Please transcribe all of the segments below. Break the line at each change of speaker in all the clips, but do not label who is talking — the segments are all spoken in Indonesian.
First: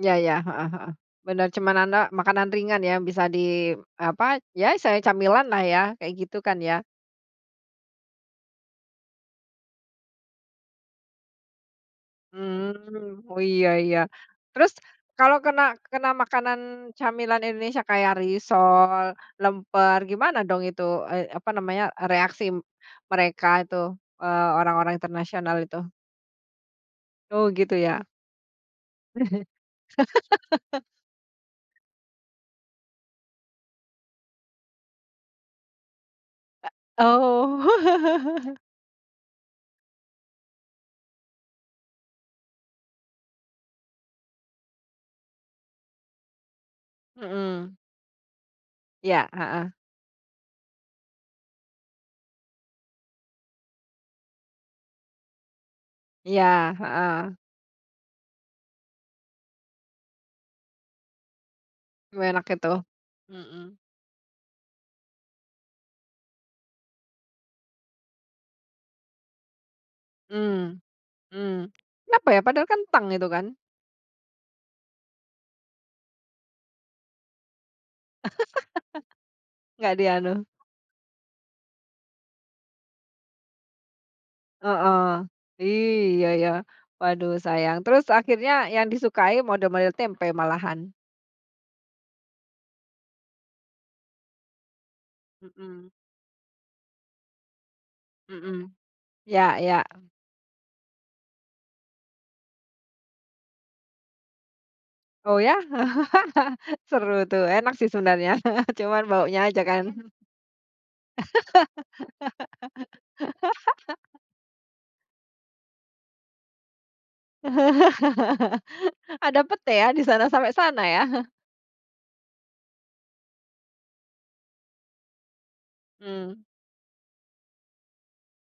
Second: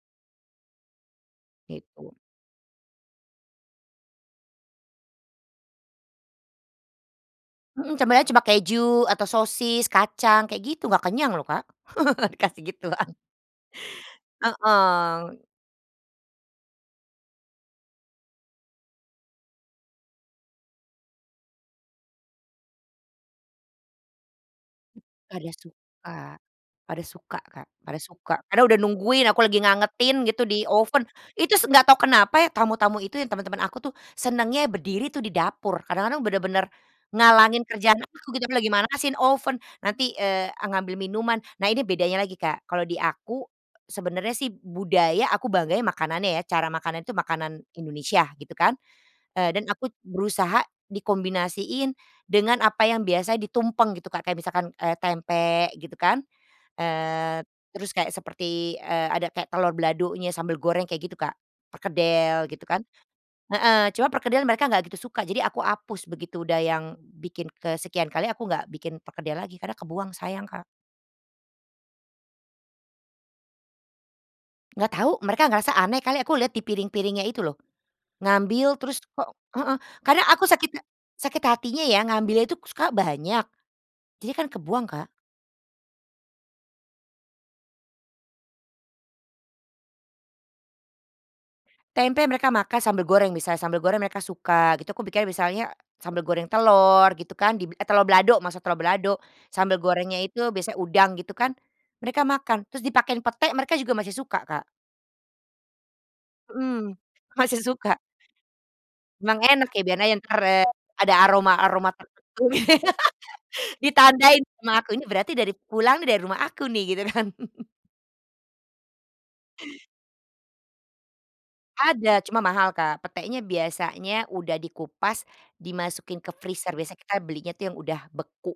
Iya iya, heeh heeh, benar cuman nana
Gitu.
makanan ringan ya bisa di apa, ya selain camilan lah ya, kayak gitu kan ya?
Mhm, sebenernya cuma keju, atau sosis, kacang kayak gitu, gak kenyang loh Kak, dikasih gituan.
Mmm, oh iya iya. Terus kalau
Heeh.
kena kena makanan camilan Indonesia kayak risol, lemper, gimana dong itu ay apa namanya, reaksi mereka itu, eee, orang-orang
Pada
internasional
suka
itu?
pada suka suka
Oh,
Kak,
gitu
pada
ya?
suka, karena udah nungguin aku lagi ngangetin gitu di oven, itu s enggak tau kenapa ya tamu-tamu itu ya, teman-teman aku tuh senangnya berdiri tuh di dapur, kadang-kadang bener-bener
Eee,
ngalangin kerjaan aku gitu.
oh.
Aku Lagi manasiin oven, nanti, eee, ngambil minuman, nah ini bedanya lagi Kak, kalau di aku, sebenarnya sih budaya aku bangganya makanannya ya, cara makanan itu makanan
Mhm.
Indonesia gitu kan,
Iya,
dan
heeh.
aku berusaha dikombinasiin dengan apa yang biasanya ditumpeng gitu Kak, kayak misalkan, eee, tempe gitu kan,
Iya, heeh.
eee, terus kayak seperti, eee, ada kayak telor baladonya, sambel goreng kayak gitu Kak,
Enak
perkedel gitu
itu.
kan.
Mhm.
Heeh, cuma perkedel mereka nggak gitu suka, jadi aku hapus begitu, udah yang bikin kesekian kali, aku nggak bikin perkedel lagi karena kebuang, sayang, Kak.
Mmm mmm. Kenapa ya? Padahal kentang itu kan?
Nggak tau, mereka ngerasa aneh kali aku lihat di piring-piringnya itu loh. Ngambil, terus kok heeh,
Nggak di
karena aku
anu?
sakit sakit hatinya ya, ngambil itu suka banyak, jadinya kan kebuang, Kak.
Heeh. Iya ya, waduh sayang. Terus akhirnya yang disukai model-model tempe malahan?
Tempe mereka makan, sambel goreng bisa sambel goreng mereka suka gitu. Aku bikin misalnya
Mhm.
sambel goreng telur, gitu kan dib eh telor balado, masak
Mhm,
telor balado.
ya
Sambel
ya.
gorengnya itu biasanya udang gitu kan. Mereka makan terus dipakein pete, mereka juga masih suka, Kak.
Oh ya?
Mhm,
Seru tuh,
masih
enak sih
suka.
sebenarnya cuman
Emang
baunya aja
enak ya,
kan?
biar aja entar, eee, ada aroma-aroma tertentu. Ditandain rumah aku, ini berarti dari pulang dari rumah aku nih, gitu kan.
Ada pete ya di sana? Sampai sana ya?
Ada cuma mahal, Kak. Petenya biasanya udah dikupas dimasukin ke
Mmm.
freezer, biasa kita belinya tuh yang udah beku.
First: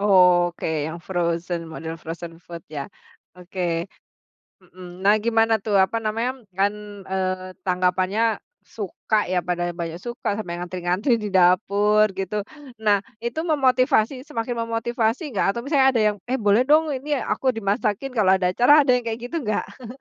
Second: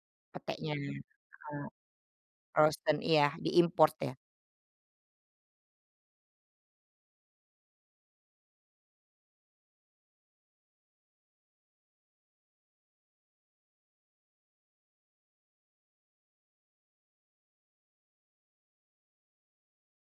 Oke
Petenya,
yang
heeh.
frozen, model frozen food ya,
Frozen, iya,
oke.
di-import ya.
Mhm, nah gimana tuh apa namanya kan, eee, tanggapannya suka ya, pada banyak suka sampai ngantri-ngantri di dapur gitu. Nah itu memotivasi semakin memotivasi enggak atau misalnya ada yang, "Eh boleh dong ini aku dimasakin kalau ada acara." Ada yang kayak gitu enggak?